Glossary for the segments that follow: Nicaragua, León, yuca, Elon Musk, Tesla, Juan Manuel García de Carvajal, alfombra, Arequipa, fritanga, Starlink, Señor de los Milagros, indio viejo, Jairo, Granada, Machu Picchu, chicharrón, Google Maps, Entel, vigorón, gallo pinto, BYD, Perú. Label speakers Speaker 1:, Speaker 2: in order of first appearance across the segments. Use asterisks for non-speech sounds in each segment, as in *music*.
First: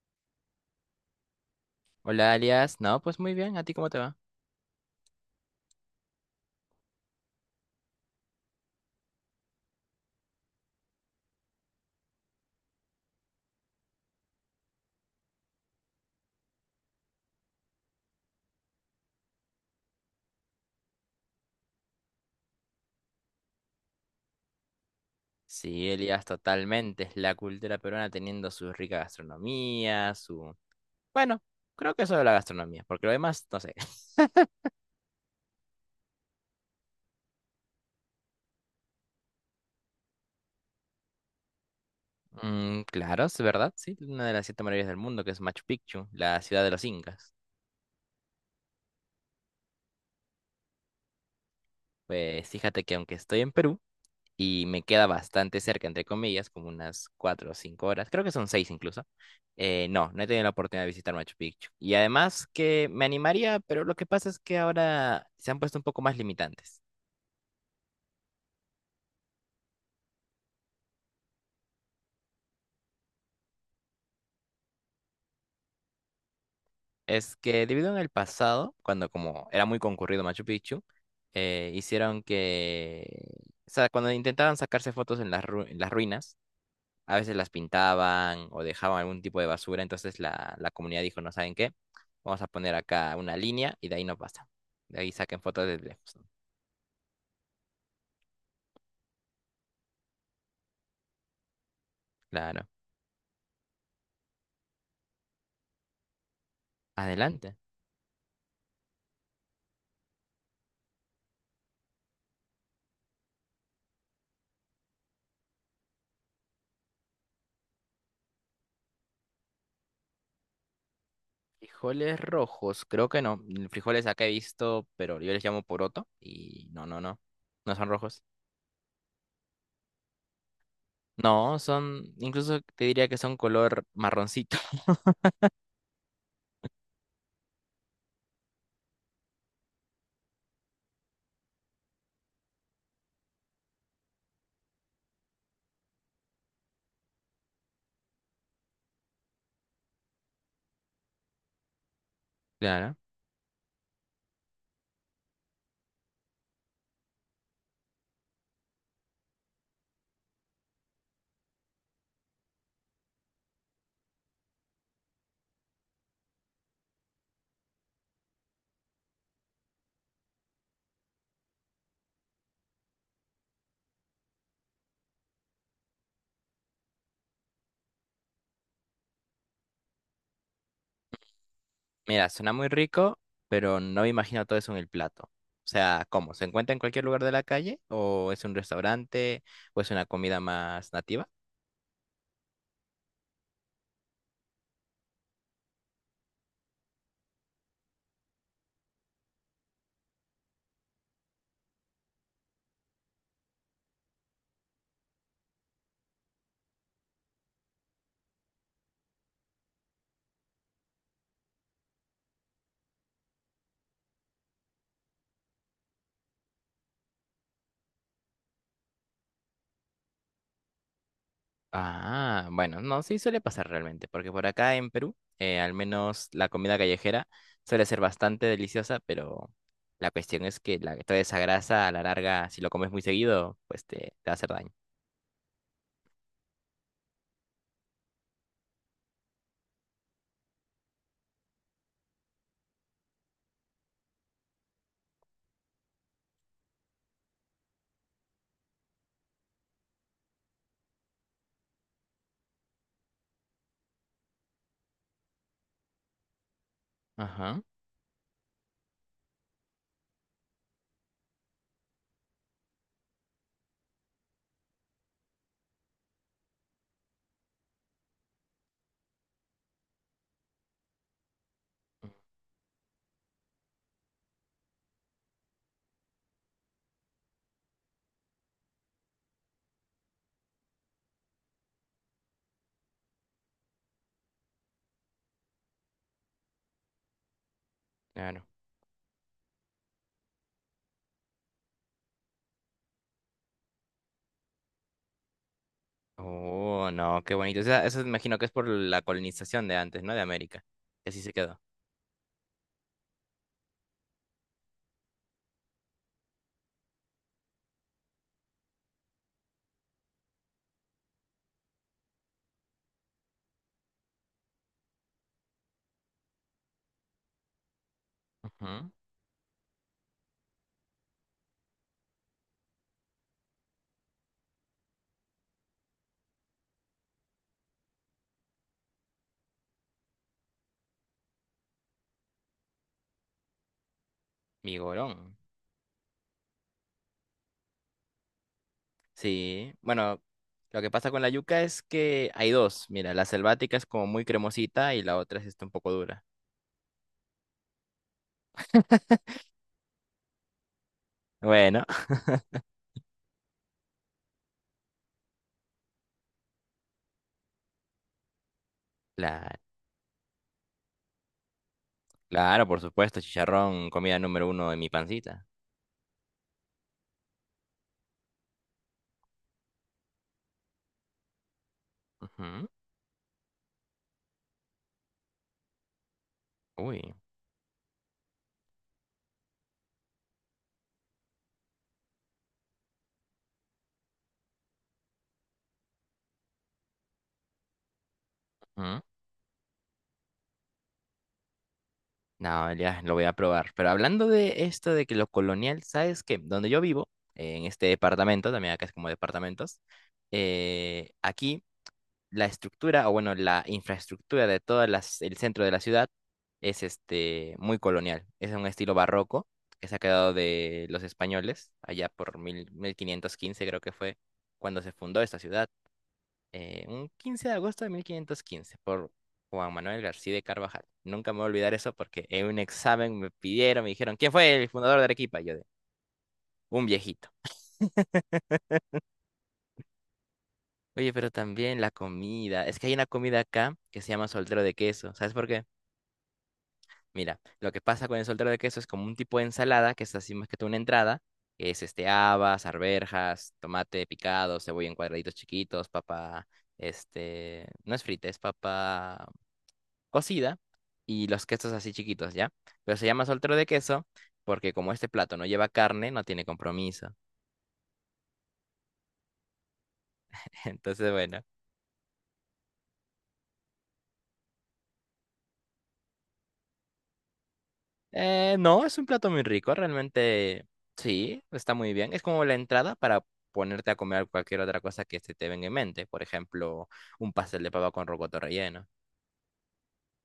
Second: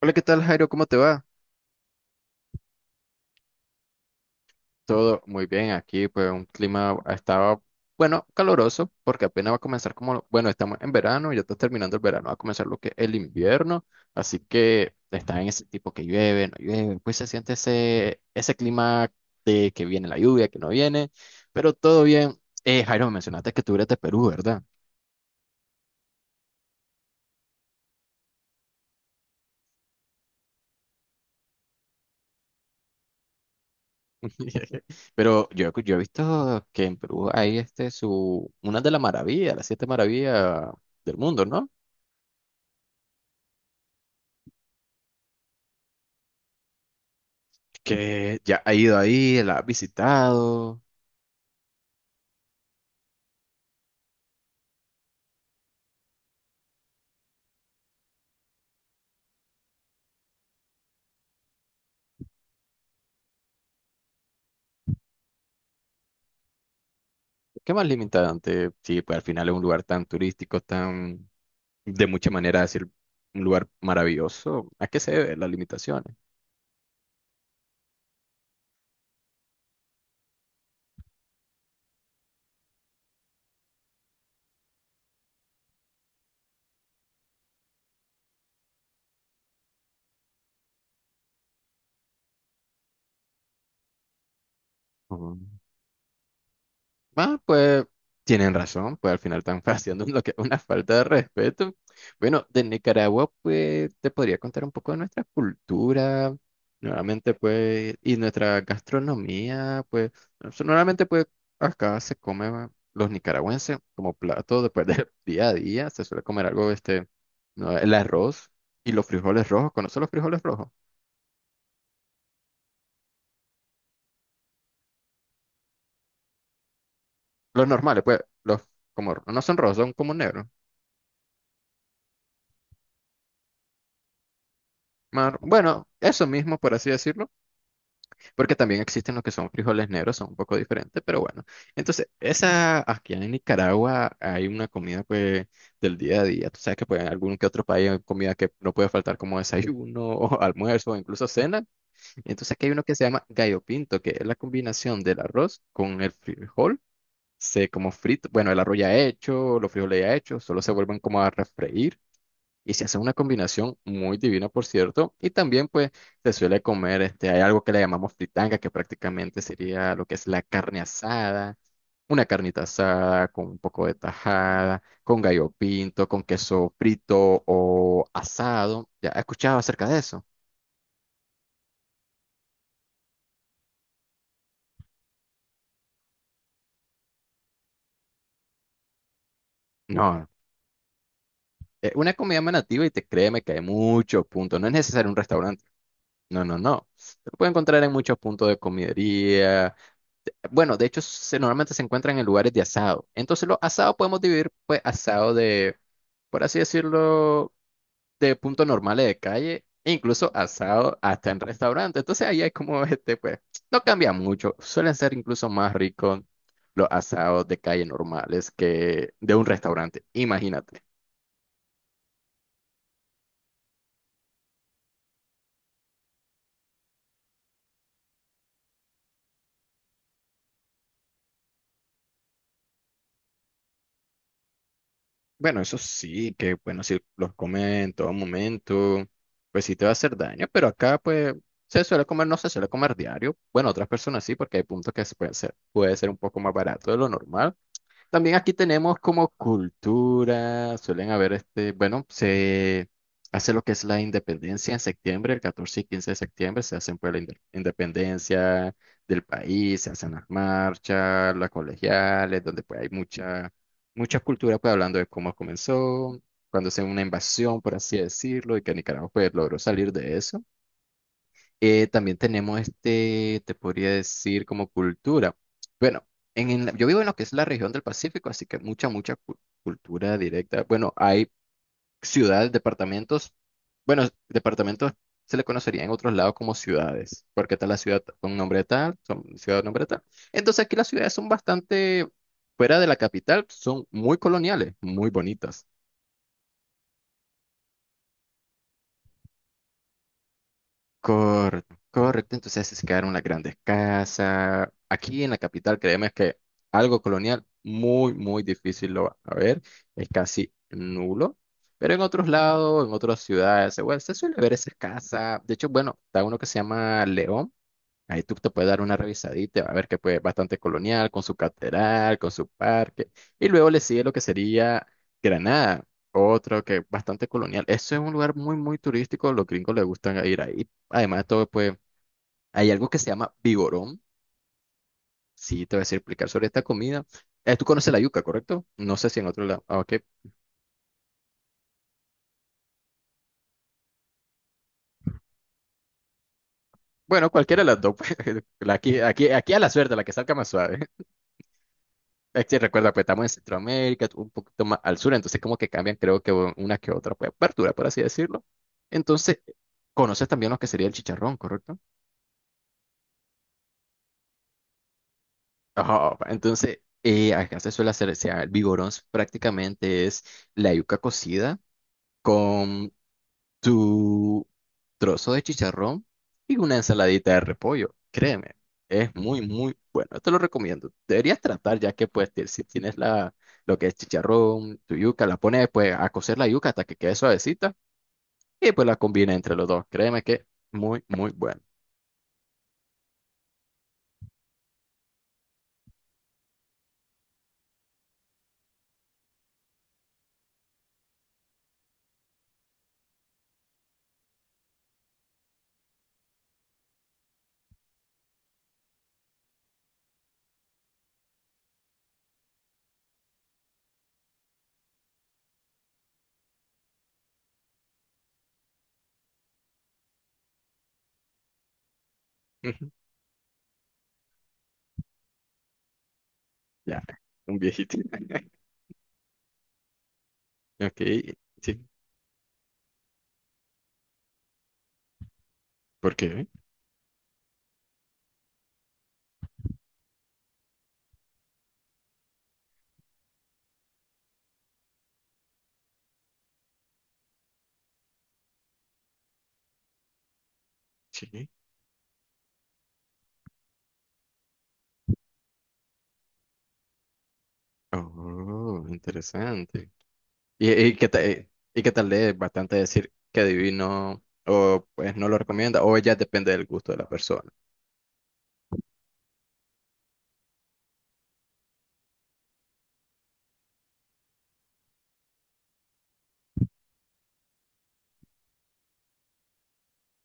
Speaker 1: Hola, ¿qué tal, Jairo? ¿Cómo te va?
Speaker 2: Hola, Elias. No, pues muy bien. ¿A ti cómo te va?
Speaker 1: Todo muy bien aquí, pues un clima estaba, bueno, caloroso, porque apenas va a comenzar como, bueno, estamos en verano, ya está terminando el verano, va a comenzar lo que es el invierno, así que está en ese tipo que llueve, no llueve, pues se siente ese clima de que viene la lluvia, que no viene, pero todo bien. Jairo, me mencionaste que tú eres de Perú, ¿verdad?
Speaker 2: Sí, Elias, totalmente. Es la cultura peruana teniendo su rica gastronomía, su... Bueno, creo que eso de la gastronomía, porque lo demás, no sé. *laughs*
Speaker 1: *laughs* Pero yo he visto que en Perú hay este, su, una de las maravillas, las siete maravillas del mundo, ¿no?
Speaker 2: Claro, es verdad, sí. Una de las siete maravillas del mundo, que es Machu Picchu, la ciudad de los incas.
Speaker 1: Que ya ha ido ahí, la ha visitado.
Speaker 2: Pues fíjate que aunque estoy en Perú, y me queda bastante cerca, entre comillas, como unas cuatro o cinco horas, creo que son seis incluso. No, no he tenido la oportunidad de visitar Machu Picchu. Y además que me animaría, pero lo que pasa es que ahora se han puesto un poco más limitantes.
Speaker 1: ¿Qué más limitante? Sí, pues al final es un lugar tan turístico, tan de muchas maneras decir un lugar maravilloso. ¿A qué se debe las limitaciones?
Speaker 2: Es que debido en el pasado, cuando como era muy concurrido Machu Picchu, hicieron que, o sea, cuando intentaban sacarse fotos en las, en las ruinas, a veces las pintaban o dejaban algún tipo de basura, entonces la comunidad dijo, no saben qué, vamos a poner acá una línea y de ahí no pasa. De ahí
Speaker 1: Ujú.
Speaker 2: saquen fotos desde lejos.
Speaker 1: Ah, pues tienen razón, pues al final están *laughs* haciendo lo que una falta de respeto. Bueno, de
Speaker 2: Claro.
Speaker 1: Nicaragua, pues te podría contar un poco de nuestra cultura, nuevamente,
Speaker 2: Adelante.
Speaker 1: pues, y nuestra gastronomía, pues, normalmente, pues, acá se come ah, los nicaragüenses como plato después del *laughs* día a día, se suele comer algo, este, no, el arroz y los frijoles rojos, ¿conoces los frijoles rojos?
Speaker 2: Frijoles rojos, creo que no. Frijoles acá he visto, pero yo les llamo poroto y no, no, no.
Speaker 1: Los
Speaker 2: No son
Speaker 1: normales, pues,
Speaker 2: rojos.
Speaker 1: los como no son rojos, son como negros.
Speaker 2: No, son, incluso te diría que son color marroncito. *laughs*
Speaker 1: Bueno, eso mismo, por así decirlo. Porque también existen los que son frijoles negros, son un poco diferentes, pero bueno. Entonces, esa, aquí en Nicaragua hay una comida pues del día a día. Tú sabes que pues en algún que otro país hay comida que no puede faltar como desayuno *laughs* o almuerzo o incluso cena. Entonces aquí hay uno que
Speaker 2: Claro.
Speaker 1: se llama gallo pinto, que es la combinación del arroz con el frijol. Se como frito, bueno, el arroz ya hecho, los frijoles ya hechos, solo se vuelven como a refreír y se hace una combinación muy divina, por cierto. Y también, pues, se suele comer, este, hay algo que le llamamos fritanga, que prácticamente sería lo que es la carne asada, una carnita asada con un poco de tajada, con gallo pinto, con queso frito o asado. ¿Ya has escuchado acerca de eso?
Speaker 2: Mira, suena muy rico, pero no me imagino todo eso en el plato. O sea, ¿cómo? ¿Se encuentra en cualquier lugar de la calle? ¿O es un restaurante? ¿O es una
Speaker 1: No,
Speaker 2: comida más nativa?
Speaker 1: es una comida más nativa y te créeme que hay muchos puntos. No es necesario un restaurante. No, no, no. Se puede encontrar en muchos puntos de comidería. Bueno, de hecho, normalmente se encuentran en lugares de asado. Entonces, los asados podemos dividir, pues, asado de, por así decirlo, de puntos normales de calle, e incluso asado hasta en restaurantes. Entonces, ahí hay como *laughs* este, pues, no cambia mucho. Suelen ser incluso más ricos los asados de calle normales que de un restaurante. Imagínate.
Speaker 2: Ah, bueno, no, sí suele pasar realmente, porque por acá en Perú, al menos la comida callejera suele ser bastante deliciosa, pero la cuestión es que la, toda esa grasa a la larga, si lo comes muy seguido, pues te va a hacer daño.
Speaker 1: Bueno, eso sí, que bueno, si los comes en todo momento, pues sí te va a hacer daño, pero acá pues se suele comer, no se suele comer diario. Bueno, otras personas sí, porque hay puntos que se pueden ser, puede ser un poco más barato de lo normal. También aquí tenemos como cultura, suelen haber este, bueno, se hace lo que es la independencia en septiembre, el 14 y 15 de septiembre, se hacen pues la
Speaker 2: Ajá,
Speaker 1: independencia del país, se hacen las marchas, las colegiales, donde pues hay mucha cultura pues hablando de cómo comenzó, cuando se una invasión, por así decirlo, y que Nicaragua pues logró salir de eso. También tenemos este, te podría decir, como cultura. Bueno, en, yo vivo en lo que es la región del Pacífico, así que mucha cultura directa. Bueno, hay ciudades, departamentos. Bueno, departamentos se le conocería en otros lados como ciudades, porque está la ciudad con
Speaker 2: claro.
Speaker 1: nombre tal, son ciudad con nombre tal. Entonces aquí las ciudades son bastante, fuera de la capital, son muy coloniales, muy bonitas.
Speaker 2: Oh, no, qué bonito. O sea, eso imagino que es por la colonización de antes, ¿no? De América. Que así se quedó.
Speaker 1: Correcto, correcto. Entonces se quedaron las grandes casas. Aquí en la capital, créeme que algo colonial muy, muy difícil lo va a ver. Es casi nulo. Pero en otros lados, en otras ciudades, bueno, se suele ver esas casas. De hecho, bueno, está uno que se llama León. Ahí tú te puedes dar
Speaker 2: Ujú.
Speaker 1: una revisadita, va a ver que pues bastante colonial, con su catedral, con su parque. Y luego le sigue lo que sería Granada, otro que es bastante colonial. Eso es un lugar muy, muy turístico, los gringos les gustan ir ahí. Además de todo, pues hay algo que se llama vigorón.
Speaker 2: Migorón.
Speaker 1: Sí, te voy a decir, explicar sobre esta comida. Tú conoces la yuca, ¿correcto? No sé si en otro lado.
Speaker 2: Sí,
Speaker 1: Ah, ok.
Speaker 2: bueno, lo que pasa con la yuca es que hay dos. Mira, la selvática es como muy cremosita y la otra es esta un poco dura.
Speaker 1: Bueno, cualquiera de las dos. *laughs* Pues, la aquí a la suerte, la que salga más suave.
Speaker 2: Bueno, *laughs*
Speaker 1: Es que recuerda, pues estamos en Centroamérica, un poquito más al sur, entonces como que cambian, creo que una que otra pues, apertura, por así decirlo. Entonces,
Speaker 2: la,
Speaker 1: conoces también lo que sería el chicharrón, ¿correcto?
Speaker 2: claro, por supuesto, chicharrón, comida número uno de mi pancita.
Speaker 1: Ajá, entonces, acá se suele hacer, o sea, el vigorón prácticamente es la yuca cocida
Speaker 2: Ujú.
Speaker 1: con tu trozo de chicharrón y una
Speaker 2: Uy.
Speaker 1: ensaladita de repollo. Créeme, es muy, muy bueno. Te lo recomiendo. Deberías tratar ya que pues si tienes la, lo que es chicharrón, tu yuca, la pones pues a cocer la yuca hasta que quede suavecita y pues la
Speaker 2: Ujú.
Speaker 1: combina entre los dos. Créeme que muy, muy bueno.
Speaker 2: No, ya lo voy a probar. Pero hablando de esto de que lo colonial, ¿sabes qué? Donde yo vivo, en este departamento, también acá es como departamentos, aquí. La estructura, o bueno, la infraestructura de todo el centro de la ciudad es este, muy colonial. Es un estilo barroco que se ha quedado de los españoles, allá por 1515 creo que fue cuando se fundó esta ciudad, un 15 de agosto de 1515, por Juan Manuel García de Carvajal. Nunca me voy a olvidar eso porque en un
Speaker 1: Ujú.
Speaker 2: examen me pidieron, me dijeron, ¿quién fue el fundador de Arequipa? Y yo de, un
Speaker 1: Ya,
Speaker 2: viejito.
Speaker 1: un viejito. *laughs* Ok,
Speaker 2: Oye, pero también
Speaker 1: sí.
Speaker 2: la comida. Es que hay una comida acá que se llama soltero de queso. ¿Sabes por qué?
Speaker 1: ¿Por qué?
Speaker 2: Mira, lo que pasa con el soltero de queso es como un tipo de ensalada, que es así más que todo una entrada, que es este habas, arvejas, tomate picado, cebolla en cuadraditos chiquitos, papa, este, no es frita, es papa cocida y los
Speaker 1: Sí.
Speaker 2: quesos así chiquitos, ¿ya? Pero se llama soltero de queso porque como este plato no lleva carne, no tiene compromiso.
Speaker 1: Oh, interesante.
Speaker 2: *laughs*
Speaker 1: Y que
Speaker 2: Entonces, bueno.
Speaker 1: te, y que tal vez bastante decir que divino o pues no lo recomienda o ya depende del gusto de la persona.
Speaker 2: No, es un plato muy rico, realmente sí, está muy bien. Es como la entrada para ponerte a comer cualquier otra cosa que se te venga en mente. Por ejemplo, un pastel de papa con rocoto relleno.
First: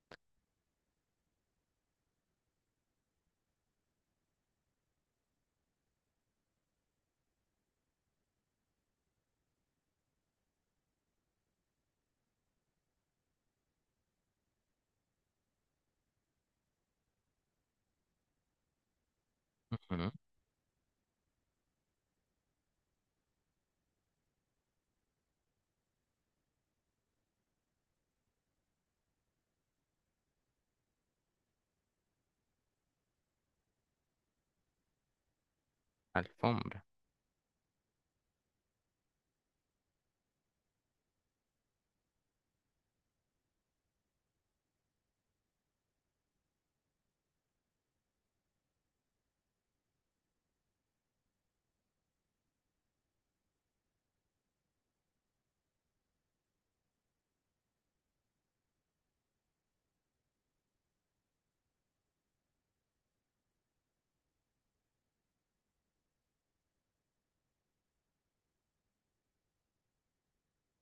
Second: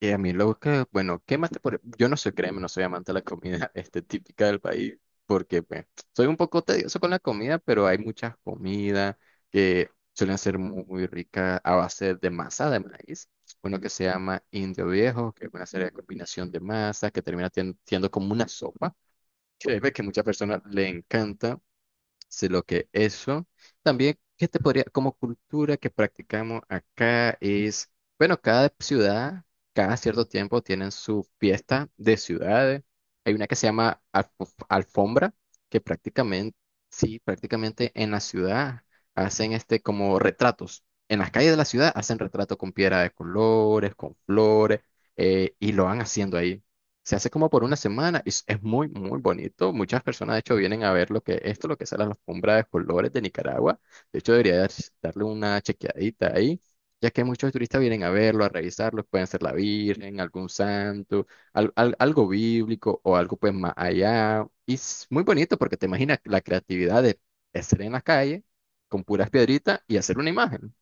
Speaker 1: Y a mí lo que, bueno, ¿qué más te podría- Yo no soy, créeme, no soy amante de la comida *laughs* este, típica del país porque pues, soy un poco tedioso con la comida, pero hay muchas comidas que suelen ser muy, muy ricas a base de masa de maíz. Uno que se llama indio viejo, que es una serie de combinación de masas que termina siendo como una sopa. Créeme que a
Speaker 2: Ujú.
Speaker 1: muchas personas le encanta. Solo que eso. También, ¿qué te podría, como cultura que practicamos acá es, bueno, cada ciudad, cada cierto tiempo tienen su fiesta de ciudades. Hay una que se llama alfombra, que prácticamente,
Speaker 2: Alfombra.
Speaker 1: sí, prácticamente en la ciudad hacen este como retratos. En las calles de la ciudad hacen retratos con piedra de colores, con flores, y lo van haciendo ahí. Se hace como por una semana y es muy, muy bonito. Muchas personas, de hecho, vienen a ver lo que esto, lo que es la alfombra de colores de Nicaragua. De hecho, debería darle una chequeadita ahí, ya que muchos turistas vienen a verlo, a revisarlo. Pueden ser la Virgen, algún santo, algo bíblico o algo pues más allá. Y es muy bonito porque te imaginas la creatividad de estar en la calle con puras piedritas y hacer una imagen.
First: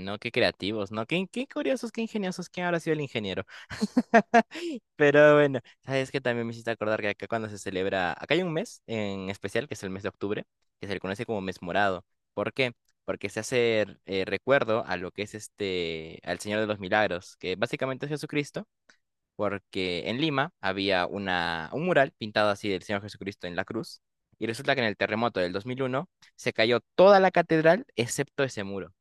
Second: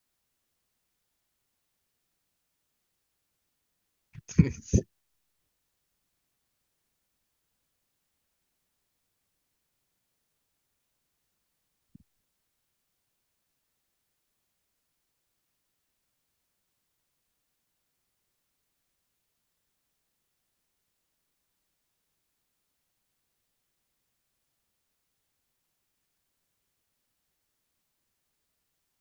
Speaker 2: No, qué creativos, ¿no? Qué, qué curiosos, qué ingeniosos. ¿Quién habrá sido el ingeniero? *laughs* Pero bueno, sabes que también me hiciste acordar que acá cuando se celebra, acá hay un mes en especial, que es el mes de octubre, que se le conoce como mes morado. ¿Por qué? Porque se hace recuerdo a lo que es este, al Señor de los Milagros, que básicamente es Jesucristo, porque en Lima había una, un mural pintado así del Señor Jesucristo en la cruz, y resulta que en el terremoto del 2001 se cayó toda la catedral excepto ese muro.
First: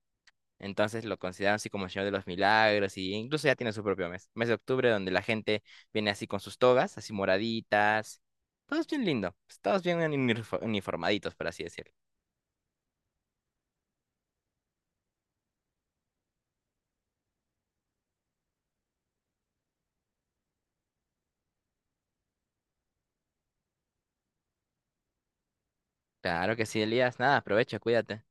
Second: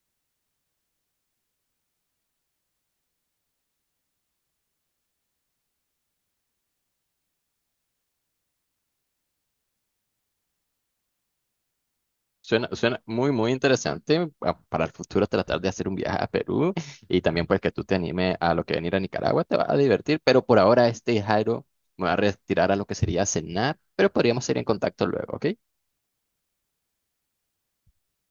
Speaker 2: Entonces lo consideran así como el Señor de los Milagros y incluso ya tiene su propio mes, mes de octubre donde la gente viene así con sus togas, así moraditas, todos bien lindo, pues, todos bien uniformaditos, por así decirlo.
Speaker 1: Suena, suena muy, muy interesante para el futuro tratar de hacer un viaje a Perú y también pues que tú te animes a lo que venir a Nicaragua, te va a divertir, pero por ahora este Jairo me va a retirar a lo que sería cenar, pero podríamos ir en contacto luego, ¿ok?
Speaker 2: Claro que sí, Elías, nada, aprovecha, cuídate.